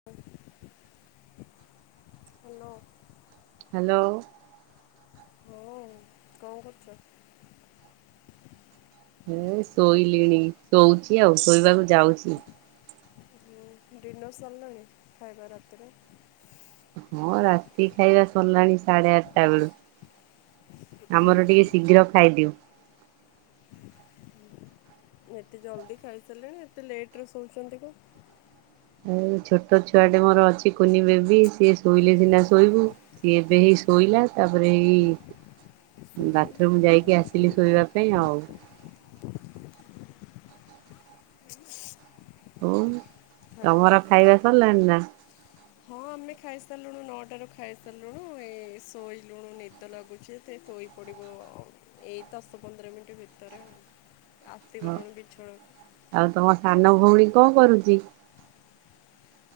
ହ [unintelligible] hello. Hello. ଓ କଣ କରୁଡ଼? ମୁଁ ଶୋଇଲିଣି ଶୋଉଚି ଆଉ ଶୋଇବାକୁ ଯାଉଛି। ଡିନର୍ ସରିଲାଣି ଖାଇବା ରାତିରେ ହଁ ରାତି ଖାଇବା ସରିଲାଣି ସାଢେ ଆଠଟା ବେଳୁ। ଆମର ଟିକେ ଶୀଘ୍ର ଖାଇଦିଅ। ଏତେ ଜଲ୍ଦି ଖାଇସାରିଲେଣି ଏତେ ଲେଟ ରୁ ଶୋଉଚନ୍ତି କଅଁ? ଆଉ ଛୋଟ ଛୁଆଟେ ମୋର ଅଛି କୁନି ବେବି ସିଏ ଶୋଇଲେ ସିନା ଶୋଇବୁ। ସିଏବେ ହେଇ ଶୋଇଲା ତାପରେ ହେଇ ବାଥରୁମ ଯାଇକି ଆସିଲି ଶୋଇବା ପାଇଁ ଆଉ। ହ ହ୍ୟାଲୋ। ତମର ଖାଇବା ସରିଲାଣି ନା? ହଁ ଆମେ ଖାଇସାରିଲୁଣିୁ ନଅଟାରୁ ଖାଇସାରିଲୁଣିୁ ଏଇ ଶୋଇଲୁଣୁ ନିଦ ଲାଗୁଚେ ସେ ଶୋଇ ପଡ଼ିବ ଏଇ ଦଶ ପନ୍ଦର ମିନିଟ୍ ଭିତରେ ହଁ ଆଶିଗଲୁଣୁ ବିଛଣ ଆଉ ତମ ସାନ ଭଉଣୀ କଅଁ କରୁଛି?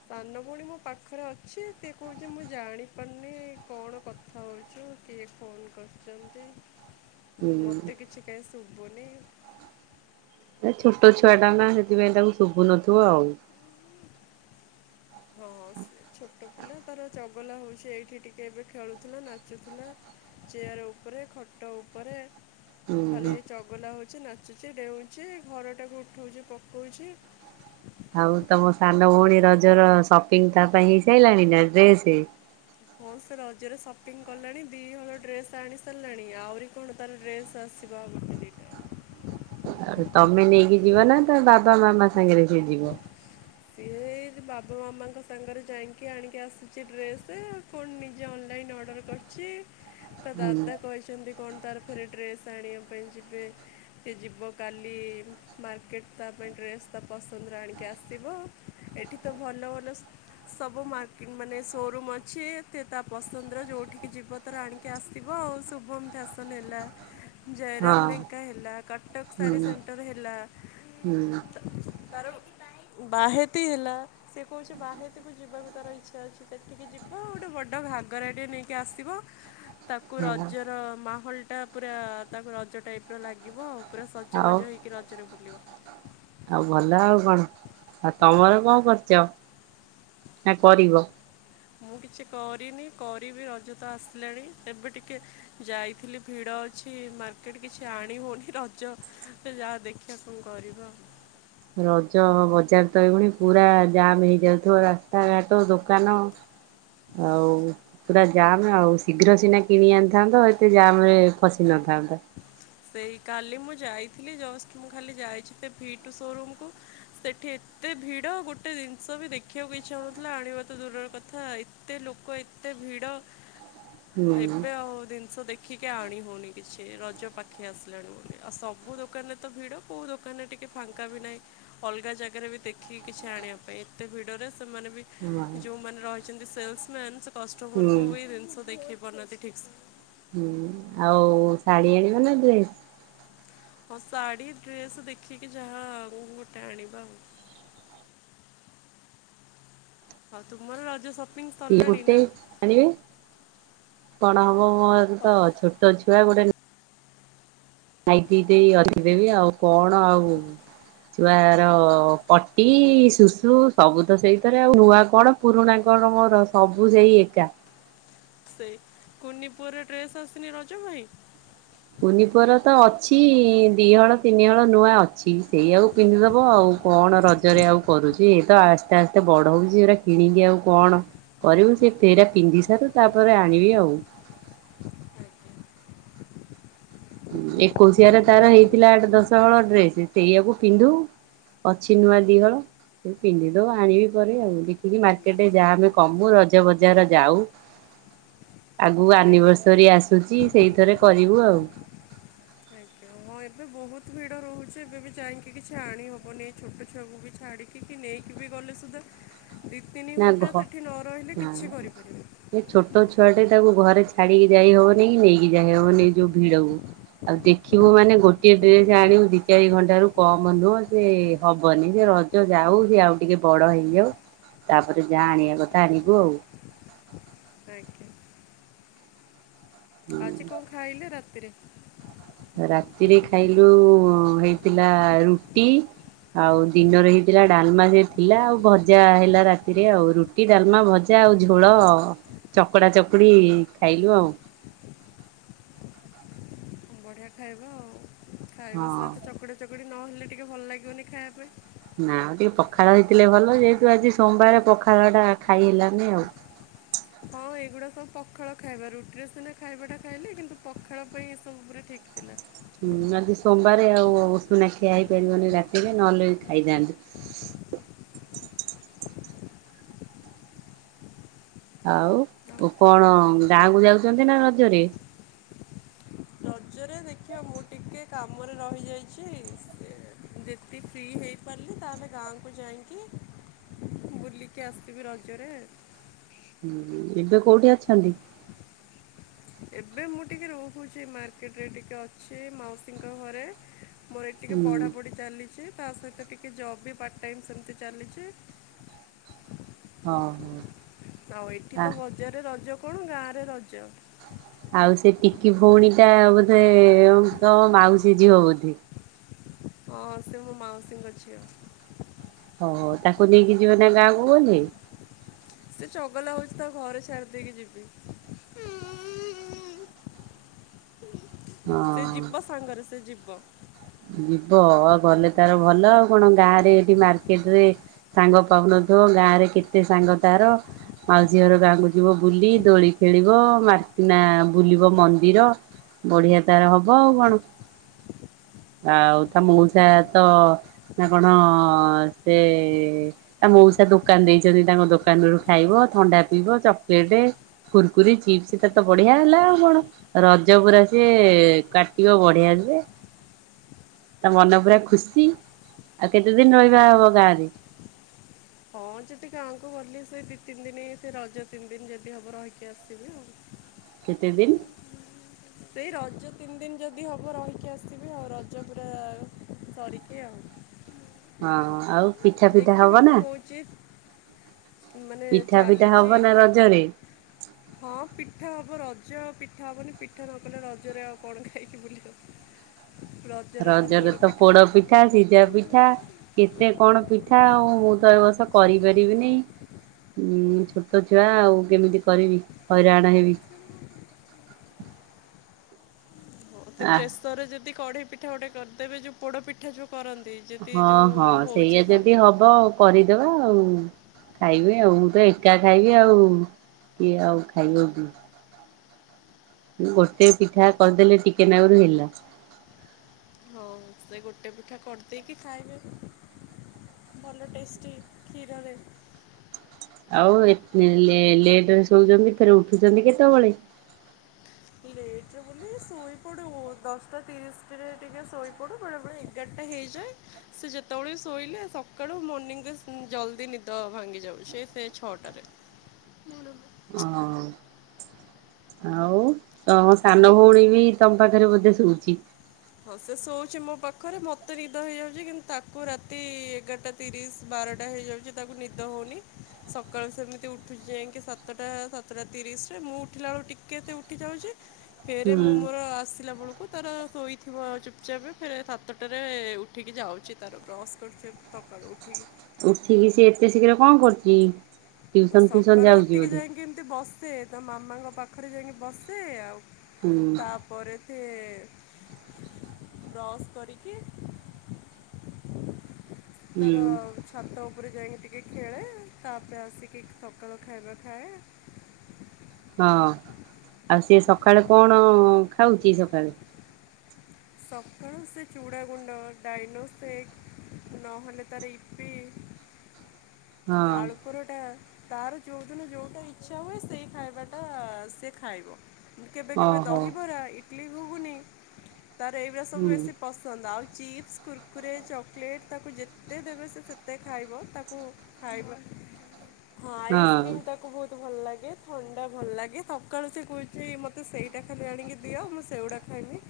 ସାନ ଭଉଣୀ ମୋ ପାଖରେ ଅଛି ସିଏ କହୁଛି ମୁଁ ଜାଣିପାରୁନି କଣ କଥା ହଉଛୁ ସିଏ ଫୋନ୍ କରିଛନ୍ତି। ହ [unintelligible] ମତେ କିଛି ଟେସ୍ ଶୁଭୁନି। ନା ଛୋଟ ଛୁଆ ଟା ନା ସେଥିପାଇଁ ତାକୁ ଶୁଭୁନଥିବ ଆଉ। ହଁ ହଁ ସେ ଛୋଟ ପିଲା ତାର ଚଗଲା ହଉଛି ଏଇଠି ଟିକେ ଏବେ ଖେଳୁଥିଲା ନାଚୁଥିଲା। ଚେୟାର ଉପରେ ଖଟ ଉପରେ ଖାଲି ହୁଁ ଏଇ ଚଗଲା ହଉଛି ନାଚୁଛି ଡେଉଛି ଘର ଟାକୁ ଉଠଉଛି ପକଉଛି। ଆଉ ତମ ସାନ ଭଉଣୀ ରଜର ସପିଙ୍ଗ ତା ପାଇଁ ହେଇସାଇଲାଣି ନା ଡ୍ରେସ? ହଁ ସେ ରଜରେ ସପିଂ କଲାଣି ଦି ହଲ ଡ୍ରେସ୍ ଆଣି ସାରିଲାଣି ଆହୁରି କଣ ତାର ଡ୍ରେସ୍ ଆସିବା ଆଗରୁ ବିନ୍ଦେଇ ଥାଏ ଆଉ ତମେ ନେଇକି ଯିବ ନା ତା ବାବା ମାମା ସାଙ୍ଗରେ ସିଏ ଯିବ? ସିଏ ଏଇ ପ୍ ସିଏ ବାବା ମାମାଙ୍କ ସାଙ୍ଗରେ ଯାଇକି ଆଣିକି ଆସୁଛି ଡ୍ରେସେ କଣ ନିଜେ ଅନଲାଇନ୍ ଅର୍ଡ଼ର କରି ଛି ତା ହୁଁ ଦାଦା କହିଛନ୍ତି କଣ ତାର ଫରେ ଡ୍ରେସ୍ ଆଣିବା ପାଇଁ ଯିବେ ସିଏ ଯିବ କାଲି ମାର୍କେଟ ତା ପାଇଁ ଡ୍ରେସ୍ ତା ପସନ୍ଦରେ ଆଣିକି ଆସି ଥିବ ଏଠି ତ ଭଲ ଭଲ ସ ସବୁ ମକେ ମାନେ ସୋରୁମ୍ ଅଛି ତା ପସନ୍ଦର ଯୋଉଠିକି ଯିବ ତାରଆଣିକି ଆସିବ ଆଉ ଶୁଭମ ଫ୍ୟାସନ୍ ହେଲା ହ [unintelligible] ଜୟରାମ ଲେଙ୍କା ହେ ହେଲା କଟକ ହୁଁ ସାଡି ସେଣ୍ଟର ହେଲା ହୁଁ ତାର-? ବାହେତି ହେଲା- - ସେ କହୁଛି ବାହତିକୁ ଯିବାକୁ ତାର ଇଛା ଅଛି ସେଠିକି ଯିବ ଆଉ ଗୋଟେ ବଡ଼ ଘାଗରାଟେ ନେଇକି ଆସିବ ତାକୁ ରଜର ମାହୋଲ ଟା ପୁରା ତାକୁ ରଜ ଟାଇପ ର ଲାଗିବ ଆଉ ପୁରା ସ ଆଉ ସଜବାଜ ହୋଇକି ରଜରେ ବୁଲିବ। ଆଉ ଭଲ ଆଉ କଣ ଆଉ ତମର କଣ କରିଚ ନା କରିବ? ମୁଁ କିଛି କରିନି କରିବି ରଜ ତ ଆସିଲାଣି ଏବେ ଟିକେ ଯାଇଥିଲି ଭିଡ ଅଛି ମାର୍କେଟ କିଛି ଆଣି ହୋଉନି, ରଜ ସେ ଯାହା ଦେଖିବା କଣ କରିବ। ରଜ ବଜାର ତ ଏଇକୁଣି ପୁରା ଜାମ୍ ହେଇଯାଉଥିବ, ରାସ୍ତା ଘାଟ ଦୋକାନ ଆଉ ପୁରା ଜାମ ଆଉ, ଶୀଘ୍ର ସିନା କିଣି ଆଣିଥାନ୍ତ ଏତେ ଜାମ ରେ ଫସି ନଥାନ୍ତ। ସେଇ କାଲି ମୁଁ ଯାଇଥିଲି ଜଷ୍ଟ ମୁଁ ଖାଲି ଯାଇଛି ସେ ଭିଟୁ ସୋରୁମ୍ କୁ। ସେଠି ଏତେ ଭିଡ ଗୋଟେ ଜିନିଷ ବି ଦେଖିବାକୁ ଇଛା ହୋଉନଥିଲା, ଆଣିବା ତ ଦୂରର କଥା, ଏ ଏତେ ଲୋକ ଏତେ ଭିଡ଼। [inaudible] ଏବେ ଆଉ ଜିନିଷ ଦେଖିକି ଆଣି ହୋଉନି କିଛି, ରଜ ପାଖ ପାଖେଇ ଆସିଲାଣି ବୋଲି ଆଉ ସବୁ ଦୋକାନରେ ତ ଭିଡ଼ କେଉଁ ଦୋକାନରେ ଟିକେ ଫାଙ୍କା ବି ନାହିଁ। ଅଲଗା ଜାଗାରେ ବି ଦେଖିକି କିଛି ଆଣିବା ପାଇଁ ଏତେ ଭିଡରେ ସେମାନେ ବି ହଁ ଯୋଉମାନେ ରହିଛନ୍ତି ସେଲସ ମ୍ୟାନ୍ ସେ କଷ୍ଟମର ହୁଁ କୁ ଭି ଜିନିଷ ଦେଖେଇ ପାରୁନାହାନ୍ତି ଠିକ ସେ। ହୁଁ ଆଉ ଶାଢୀ ଆଣିବ ନା ଡ୍ରେସ୍? ହଁ ଶାଢ଼ୀ ଡ୍ରେସ ଦେଖିକି ଯାହା ଆଉ ଗୋଟେ ଦେଖିକି ଆଣିବା ଆଉ। ହଁ ତୁମର ରଜ ସପି ଗୋଟେ ଆଣିବେ, କଣ ହବ ମୋର ଅ, ତ ଛୋଟ ଝିଅ ଗୋଟେ ନାଇଟି ଟିଏ ରଖିଦେବି ଆଉ କଣ ଆଉ ଛୁଆର ପଟି ଶୁଶୁ ସବୁ ତ ସେଇଥିରେ, ଆଉ ନୂଆ କଣ? ପୁରୁଣା କଣ ମୋର ସବୁ ସେଇ ଏକା ସେଇ କୁନିପୁଅର ଡ୍ରେସ ଆଶୁନି ରଜ ପାଈଁ? କୁନିପୁଅର ତ ଅଛି ଦିହଳ ତିନିହଳ ନୂଆ ଅଛି ସେଇ ଆକୁ ପିନ୍ଧିଦବ ଆଉ କଣ ରଜରେ ଆଉ କରୁଛି, ଏ ତ ଆସ୍ତେ ଆସ୍ତେ ବଡ ହୋଉଛି ଏଟା କିଣିକି ଆଉ କଣ କରିବୁ ସେ ଫେରା ପିନ୍ଧି ସାରୁ ତାପରେ ଆଣିବି ଆଉ। ଆଜ୍ଞା। ଏକୋଇଶିଆରେ ତାର ହେଇଥିଲା ଆଠ ଦଶହଳ ଡ୍ରେସ ସେଇଆକୁ ପିନ୍ଧୁ ଅଛି ନୂଆ ଦିଇହଳ। ପିନ୍ଧି ଦୋଉ ଆଣିବି ପରେ ଆଉ, ଦେଖିକି ମାର୍କେଟରେ ଜାମ୍ କମୁ ରଜ ବଜାର ଯାଉ। ଆଗକୁ ହଁ ଏବେ ଆନିଭର୍ସରୀ ଆସୁଛି ସେଇଥରେ କରିବୁ ଆଉ। ଆଜ୍ଞା ହଁ ଏବେ ବୋହୁତ ଭିଡ଼ ରହୁଚି ଏବେ ବି ଯାଇକି କିଛି ଆଣିହେବନି ଛୋଟ ଛୁଆକୁ ବି ଛାଡ଼ିକି। [unintelligible] ନେଇକି ବି ଗଲେ ସୁଦ୍ଧା ଦି ତିନି ନା ଘ ଘଣ୍ଟା ହଁ ସେଠି ନ ରହିଲେ କିଛି କରିପାରିବେ ଏ ଛୋଟ ଛୁଆଟେ ତାକୁ ଘରେ ଛାଡିକି ଯାଇହବନି କି ନେଇକି ଯାଇହବନି ଏଇ ଯୋଉ ଭିଡକୁ। ଆଉ ଦେଖିବୁ ମାନେ ଗୋଟିଏ ଡ୍ରେସ ଆଣିବୁ ଦି ଚାରି ଘଣ୍ଟ ରୁ କମ ନୁହଁ ସେ ହବନି ସେ ରଜ ସେ ରଜ ଯାଉ ସେ ଆଉ ଟିକେ ବଡ ହେଇଯାଉ। ତାପରେ ଯାହା ଆଣିବା କଥା ଆଣିବୁ ଆଉ। [inaudible] ଆଜି କଣ ଖାଇଲେ ରାତିରେ? ରାତିରେ ଖାଇଲୁ ହେଇଥିଲା ରୁଟି। ଆଉ ଦିନରେ ହେଇଥିଲା ଡାଲମା ସେ ଥିଲା ଆଉ ଭଜା ହେଲା ରାତିରେ ଆଉ ରୁ ରୁଟି ଡାଲମା ଭଜା ଆଉ ଝୋଳ ଚକଡ଼ା ଚକୁଡ଼ି ଖାଇଲୁ ଆଉ। ବଢ଼ିଆ ଖାଇବା ଆଉ ଖାଇବା ହଁ ସହିତ ଚକୁଡ଼ି ଚକୁଡ଼ି ନହେଲେ ଟିକେ ଭଲ ଲାଗିବନି ଖାଇବା ପାଇଁ। ନା ଆଉ ଟିକେ ପଖାଳ ହେଇଥିଲେ ଭଲ ଯେହେତୁ ଆଜି ସୋମବାର ପଖାଳ ଟା ଖାଇ ହେଲାନି ଆଉ। ହଁ ଏଇଗୁଡ଼ା ସବୁ ପଖାଳ ଖାଇବାମ ରୁଟିର ସିନା ଖାଇବାଟା ଖାଇଲେ କିନ୍ତୁ ପଖାଳ ପାଇଁ ଏସବୁ ପୁରା ଠିକ୍ ଥିଲା। ହୁଁ। ଆଜି ସୋମବାରେ ଆଉ ଉଷୁନା ଖିଆ ହେଇପାରିବନି ରାତିରେ ନହେଲେ ଖାଇଥାନ୍ତି। ହଁ। ଆଉ କଣ ଗାଁକୁ ଯାଉଛନ୍ତି ନା ରଜରେ? ରଜରେ ଦେଖିଆ ମୁଁ ଟିକେ କାମରେ ରହିଯାଇଚି ସେ ଫ୍ରି ହେଇପାରିଲି ତାହେଲେ ଗାଁକୁ ଯାଇଁକି ବୁଲିକି ଆସିବି ରଜରେ। ଏବେ କୋଉଠି ଅଛନ୍ତି? ଏବେ ମୁଁ ଟିକେ ରହୁଛି ମାର୍କେଟରେ ଟିକେ ଅଛି ମାଉସୀଙ୍କ ଘରେ। ମୋର ଏଇଠି ଟିକେ ହୁଁ ପଢ଼ାପଢ଼ି ଚାଲିଚି। ତା ସହିତ ଟିକେ ଜବ୍ ବି ପାର୍ଟ ଟାଇମ୍ ସେମିତି ଚାଲିଚି। ହଁ ହଁ। ଆଉ ଏଠି ତ ବଜାରରେ ରଜ କଣ ଗାଁରେ ରଜ। ଆଉ ସେ ଟିକି ଭଉଣୀ ଟା ବୋଧେ ତମ ମାଉସି ଝିଅ ବୋଧେ? ହଁ ସେ ମୋ ମାଉସୀଙ୍କ ଝିଅ। ଓହୋ। ତାକୁ ନେଇକି ଯିବ ନା ଗାଁକୁ ଗଲେ? ସେ ଚଗଲା ହଉଚି ତାକୁ ଘରେ ଛାଡି ଦେଇକି ଯିବି। [inaudible] ହଁ। ସେ ଯିବ ସାଙ୍ଗରେ ସେ ଯିବ। ଯିବ ଆଉ ଗଲେ ତାର ଭଲ ଆଉ କଣ। ଗାଁ ରେ ଏଠି ମାର୍କେଟ ରେ ସାଙ୍ଗ ପାଉନଥିବ, ଗାଁ ରେ କେତେ ସାଙ୍ଗ ତାର। ମାଉସୀ ଘର ଗାଁକୁ ଯିବ ବୁଲି। ଦୋଳି ଖେଳିବ। [unintelligible] ବୁଲିବ ମନ୍ଦିର। ବଢିଆ ତାର ହବ ଆଉ କଣ। ଆଉ ତା ମଉସା ତ ନା କଣ ସେ ତା ମଉସା ଦୋକାନ ଦେଇଛନ୍ତି ତାଙ୍କ ଦୋକାନ ରୁ ଖାଇବ ଥଣ୍ଡା ପିଇବ ଚକଲେଟେ କୁୁରକୁରି, ଚିପ୍ସ ତାର ତ ବଢିଆ ହେଲା ଆଉ କଣ। ରଜ ପୁରା ସିଏ କାଟିବ ବଢିଆ ସେ। ତା ମନ ପୁରା ଖୁସି। ଆଉ କେତେ ଦିନ୍ ରହିବା ହବ ଗାଁରେ? ହଁ ଯଦି ଗାଁକୁ ଗଲି ସେ ଦିଇ ତିନି ଦିନି ସେ ରଜ ତିନି ଦିନ ଯଦି ହବ ରହିକି ଆସିବି ଆଉ। କେତେ ଦିନ୍? ସେଇ ରଜ ତିନି ଦିନି ଯଦି ହବ ରହିକି ଆସିବି ଆଉ। ରଜ ପୁରା ସରିକି ଆଉ। ହଁ। ଆଉ ପିଠା ଫିଠା ଦେଖିବା ହବ ନା? [unintelligible] ମାନେ ପିଠା ପିଠା ହବ ଚାଲିଚି ନା ରଜରେ ହଁ ପିଠା ହବ। ରଜ ଆଉ ପିଠା ହବନି, ପିଠା ନ କଲେ ରଜରେ ଆଉ କଣ ଖାଇକି ବୁଲିବ। ର ରଜରେ ତ ପୋଡ଼ପିଠା, ସିଝାପିଠା କେତେ କଣ ପିଠା ଆଉ। ମୁଁ ତ ଏ ବର୍ଷ କରିପାରିବିନି। ଉଁ, ଛୋଟ ଛୁଆ ଆଉ କେମିତି କରିବି। ହଇରାଣ ହେବି। ହଁ ସେ ଆ ପ୍ରେସର ରେ ଯଦି କଢ଼େଇ ପିଠା ଗୋଟେ କରିଦେବେ, ଯୋଉ ପୋଡ଼ପିଠା ଯୋଉ କରନ୍ତି, ହଁ ଯେତିକି ଯଉ ହଁ ସେଇଆ ହଉଚି ଯଦି ସବୁ। ହବ କରିଦବା ଆଉ। ଖାଇବେ ଆଉ। ମୁଁ ତ ଏକା ଖାଇବି ଆଉ, କିଏ ଆଉ ଖାଇବ କି। ଗୋଟିଏ ପିଠା କରିଦେଲେ ଟିକେ ନାକୁରୁ ହେଲା। ହଁ। ସେ ଗୋଟେ ପିଠା କରିଦେଇକି ଖାଇବେ। ଭଲ ଟେଷ୍ଟି କ୍ଷୀରରେ। ଆଉ ଏତ୍ ଲେ ଲେଟ୍ ରେ ଶୋଉଛନ୍ତି ଫେର୍ ଉଠୁଛନ୍ତି କେତେବେଳେ? ଲେଟ୍ ରେ ବୋଲି ଶୋଇପଡୁ ଦଶଟା ତିରିଶିରେ ଟିକେ ଶୋଇପଡୁ ବେଳେ ବେଳେ ଏଗାରଟା ହେଇଯାଏ। ସେ ଯେତେବେଳେ ଶୋଇଲେ ସକାଳୁ ମର୍ଣିିଂରେ ଜଲ୍ଦି ନିଦ ଭାଙ୍ଗି ଯାଉଛି ସେ ସେଇ ଛଅଟାରେ। ଅ ହଁ। ଆଉ ତମ ସାନ ଭଉଣୀ ବି ତମ ପାଖରେ ବୋଧେ ଶୁଉଛି? ହଉ ସେ ଶୋଉଛି ମୋ ପାଖରେ ମତେ ନିଦ ହେଇଯାଉଛି କିନ୍ତୁ ତାକୁ ରାତି ଏଗାରଟା ତିରିଶ୍ ବାରଟା ହେଇଯାଉଛି ତାକୁ ନିଦ ହେଉନି ସକାଳୁ ସେମିତି ଉଠୁଛି ଯାଇକି ସା ସାତଟା ସାତଟା ତିରିଶରେ ମୁଁ ଉଠିଲା ବେଳକୁ ଟିକେ ଏତେ ଉଠି ଯାଉଛି। ଫେରେ ହୁଁ ମୁଁ ମୋର ଆସିଲା ବେଳକୁ ତାର ଶୋଇ ଥିବ ଚୁପ୍‌ଚାପ୍ ଫେରେ ସାତଟାରେ ଉଠିକି ଯାଉଛି ତାର ବ୍ରସ୍ କରୁଛି ସକାଳୁ ଉଠିକି। ଉଠିକି ସେ ଏତେ ଶୀଘ୍ର କଣ କରୁଛି? ଟିଉସନ ଫ୍ୟୁସନ ସକାଳୁ ଯାଉଛି ଉଠିକି ବୋଧେ ଯାଇକି ଏମିତି ବସେ ତା ମାମାଙ୍କ ପାଖରେ ଯାଇକି ବସେ ଆଉ। ହୁଁ ତାପରେ ଥେ ବ୍ରସ୍ କରିକି ସେ ହୁଁ ତାର ଛାତ ଉପରେ ଯାଇଁକି ଟିକେ ଖେଳେ ତାପରେ ଆସିକି ସକାଳୁ ଖାଇବା ଖାଏ। ହଁ ଆଉ ସେ ସକାଳେ କଣ ଖାଉଛି ସକାଳେ? ସକାଳୁ ସେ ଚୁଡ଼ାଗୁଣ୍ଡ ଡାଇନୋସେକ୍ ନହେଲେ ତାର ଇପି ହଁ ଆଳୁ ପରଟା ତାର ଯେଉଦିନ ଯେଉଟା ଇଚ୍ଛା ହୁଏ ସେଇ ଖାଇବାଟା ସେ ଖାଇବ। କେବେ କେବେ ଓହୋ ଦହିବରା ଇଟିଲିି ଘୁଗୁନି ତାର ଏଇ ସବୁ ହୁଁ ବେଶୀ ପସନ୍ଦ ଆଉ ଚିପ୍ସ କୁରକୁରି ଚକ୍‌ଲେଟ୍ ତାକୁ ଯେତେ ଦେବେ ସେ ସେତେ ଖାଇବ ତାକୁ ଖାଇବା ହଁ ଆଇସ୍କ୍ରିମ୍ ତାକୁ ବହୁତ୍ ମତେ ଭଲ୍ ଲାଗେ ଥଣ୍ଡା ଭଲ୍ ଲାଗେ ସକାଳୁ ସେ କହୁଛି ମୋତେ ସେଇଟା ଖାଲି ଆଣିକି ଦିଅ ମୁଁ ସେଇଗୁଡ଼ା ଖାଇବି।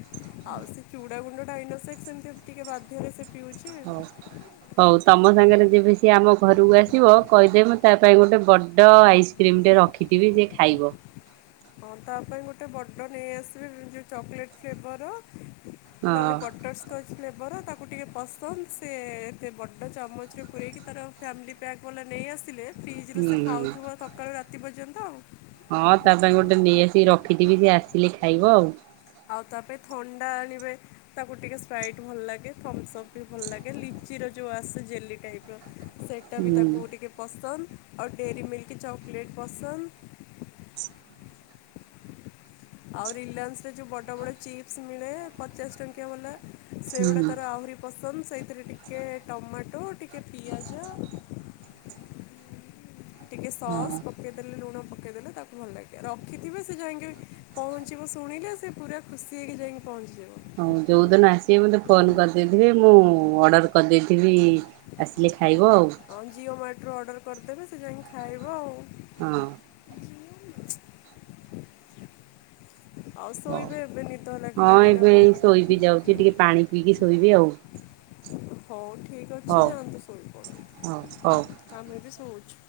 ଆଉ ସେ ଚୁଡ଼ା ଗୁଣ୍ଡ ଡାଇନୋସେସ୍କ ଏମିତି ଟିକେ ବାଧ୍ୟରେ ସେ ପିଉଛି। ହ ହଉ ତମ ସାଙ୍ଗରେ ଯେବେ ସେ ଆମ ଘରକୁ ଆସିବ କହିଦେବେ ମୁଁ ତା ପାଇଁ ଗୋଟେ ବଡ଼ଆଇସି କ୍ରିମି ଟେ ରଖିଥିବି ସେ ଖାଇବ। ହଁ ତା ପାଇଁ ଗୋଟେ ବଡ଼ ନେଇ ଆସିବେ ଯୋଉ ଚକ୍‌ଲେଟ ଫ୍ଲେବର ନହେଲେ ହଁ ବଟର୍ସ କଚ୍ ଫ୍ଲେବର ତାକୁ ଟିକେ ପସନ୍ଦ ସେ ଏତେ ବଡ଼ ଚା ମଚରେ ପୁରରେଇକି ତାର ଫାମିଲି ପେକ୍ ବାଲା ନେଇ ଆସିଲେ ଫ୍ରିଜ୍‌ ରୁ ହୁଁ। ସେ ଖାଉଥିବ ସକାଳୁ ରାତି ପର୍ଯ୍ୟନ୍ତ ଆଉ। ହଁ ତା ପାଇଁ ଗୋଟେ ନେଇ ଆସିକି ରଖିଥିବି ସେ ଆସିଲେ ଖାଇବ ଆଉ। ଆଉ ତା ପାଇଁ ଥଣ୍ଡା ଆଣିବେ। ତାକୁ ଟିକେ ସ୍ପ୍ରାଇଟ୍ ଭଲ ଲାଗେ ଥମସ୍ପ ବି ଭଲ ଲାଗେ ଲିଚିର ଯଉ ଆସେ ଜେଲି ଟାଇପ ର। ସେଟା ବି ହୁଁ ତାକୁ ଟିକେ ପସନ୍ଦ ଆଉ ଡେରି ମିଲ୍କ ଚକୋଲେଟ୍ ପସନ୍ଦ। ଆଉ ରିଲାନ୍ସରେ ଯୋଉ ବଡ ବଡ ଚିପ୍ସ ମିଳେ ପଚାଶ ଟଙ୍କିଆ ବଲା। ସେଗୁଡ଼ା ହୁଁ। ତାର ଆହୁରି ପସନ୍ଦ ସେଇଥିରେ ଟିକେ ଟମାଟୋ ଟିକେ ପିଆଜ। ଟିକେ ସସ୍। ହଁ ପକେଇଦେଲେ ଲୁଣ ପକେଇଦେଲେ ତାକୁ ଭଲ ଲାଗେ ରଖିଥିବେ ସେ ଯାଇକି ପହଞ୍ଚିବ ଶୁଣିଲେ ସେ ପୁରା ଖୁସି ହେଇକି ଯାଇଙ୍ଗି ପହଞ୍ଚିିଯିବ। ହଉ ଯେଉଁଦିନ ଆସିବେ ମୋତେ ଫୋନ୍ କରିଦେଇଥିବେ ମୁଁ ଅର୍ଡ଼ର କରିଦେଇଥିବି। ଆସିଲେ ଖାଇବ ଆଉ। ହଁ ଜିଓମାଟୋରୁ ଅର୍ଡ଼ର କରିଦେବେ ସେ ଯାଇକି ଖାଇବ ଆଉ। ହଁ। [unintelligible] ଆଉ ହଉ। ଶୋଇବେ ଏବେ ନିଦ ଲାଗିଲାଣିନା କଣ କରିବି। ସେ ଟିକେ ପାଣି ପିଇକି ଶୋଇବି ଆଉ। ହଉ ଠିକ୍ ଅଛି ହଉ ଯାଆନ୍ତୁ ହଉ ହଉ। ଶୋଇପଡ଼ନ୍ତୁ ଆମେବି ଶୋଉଚୁ।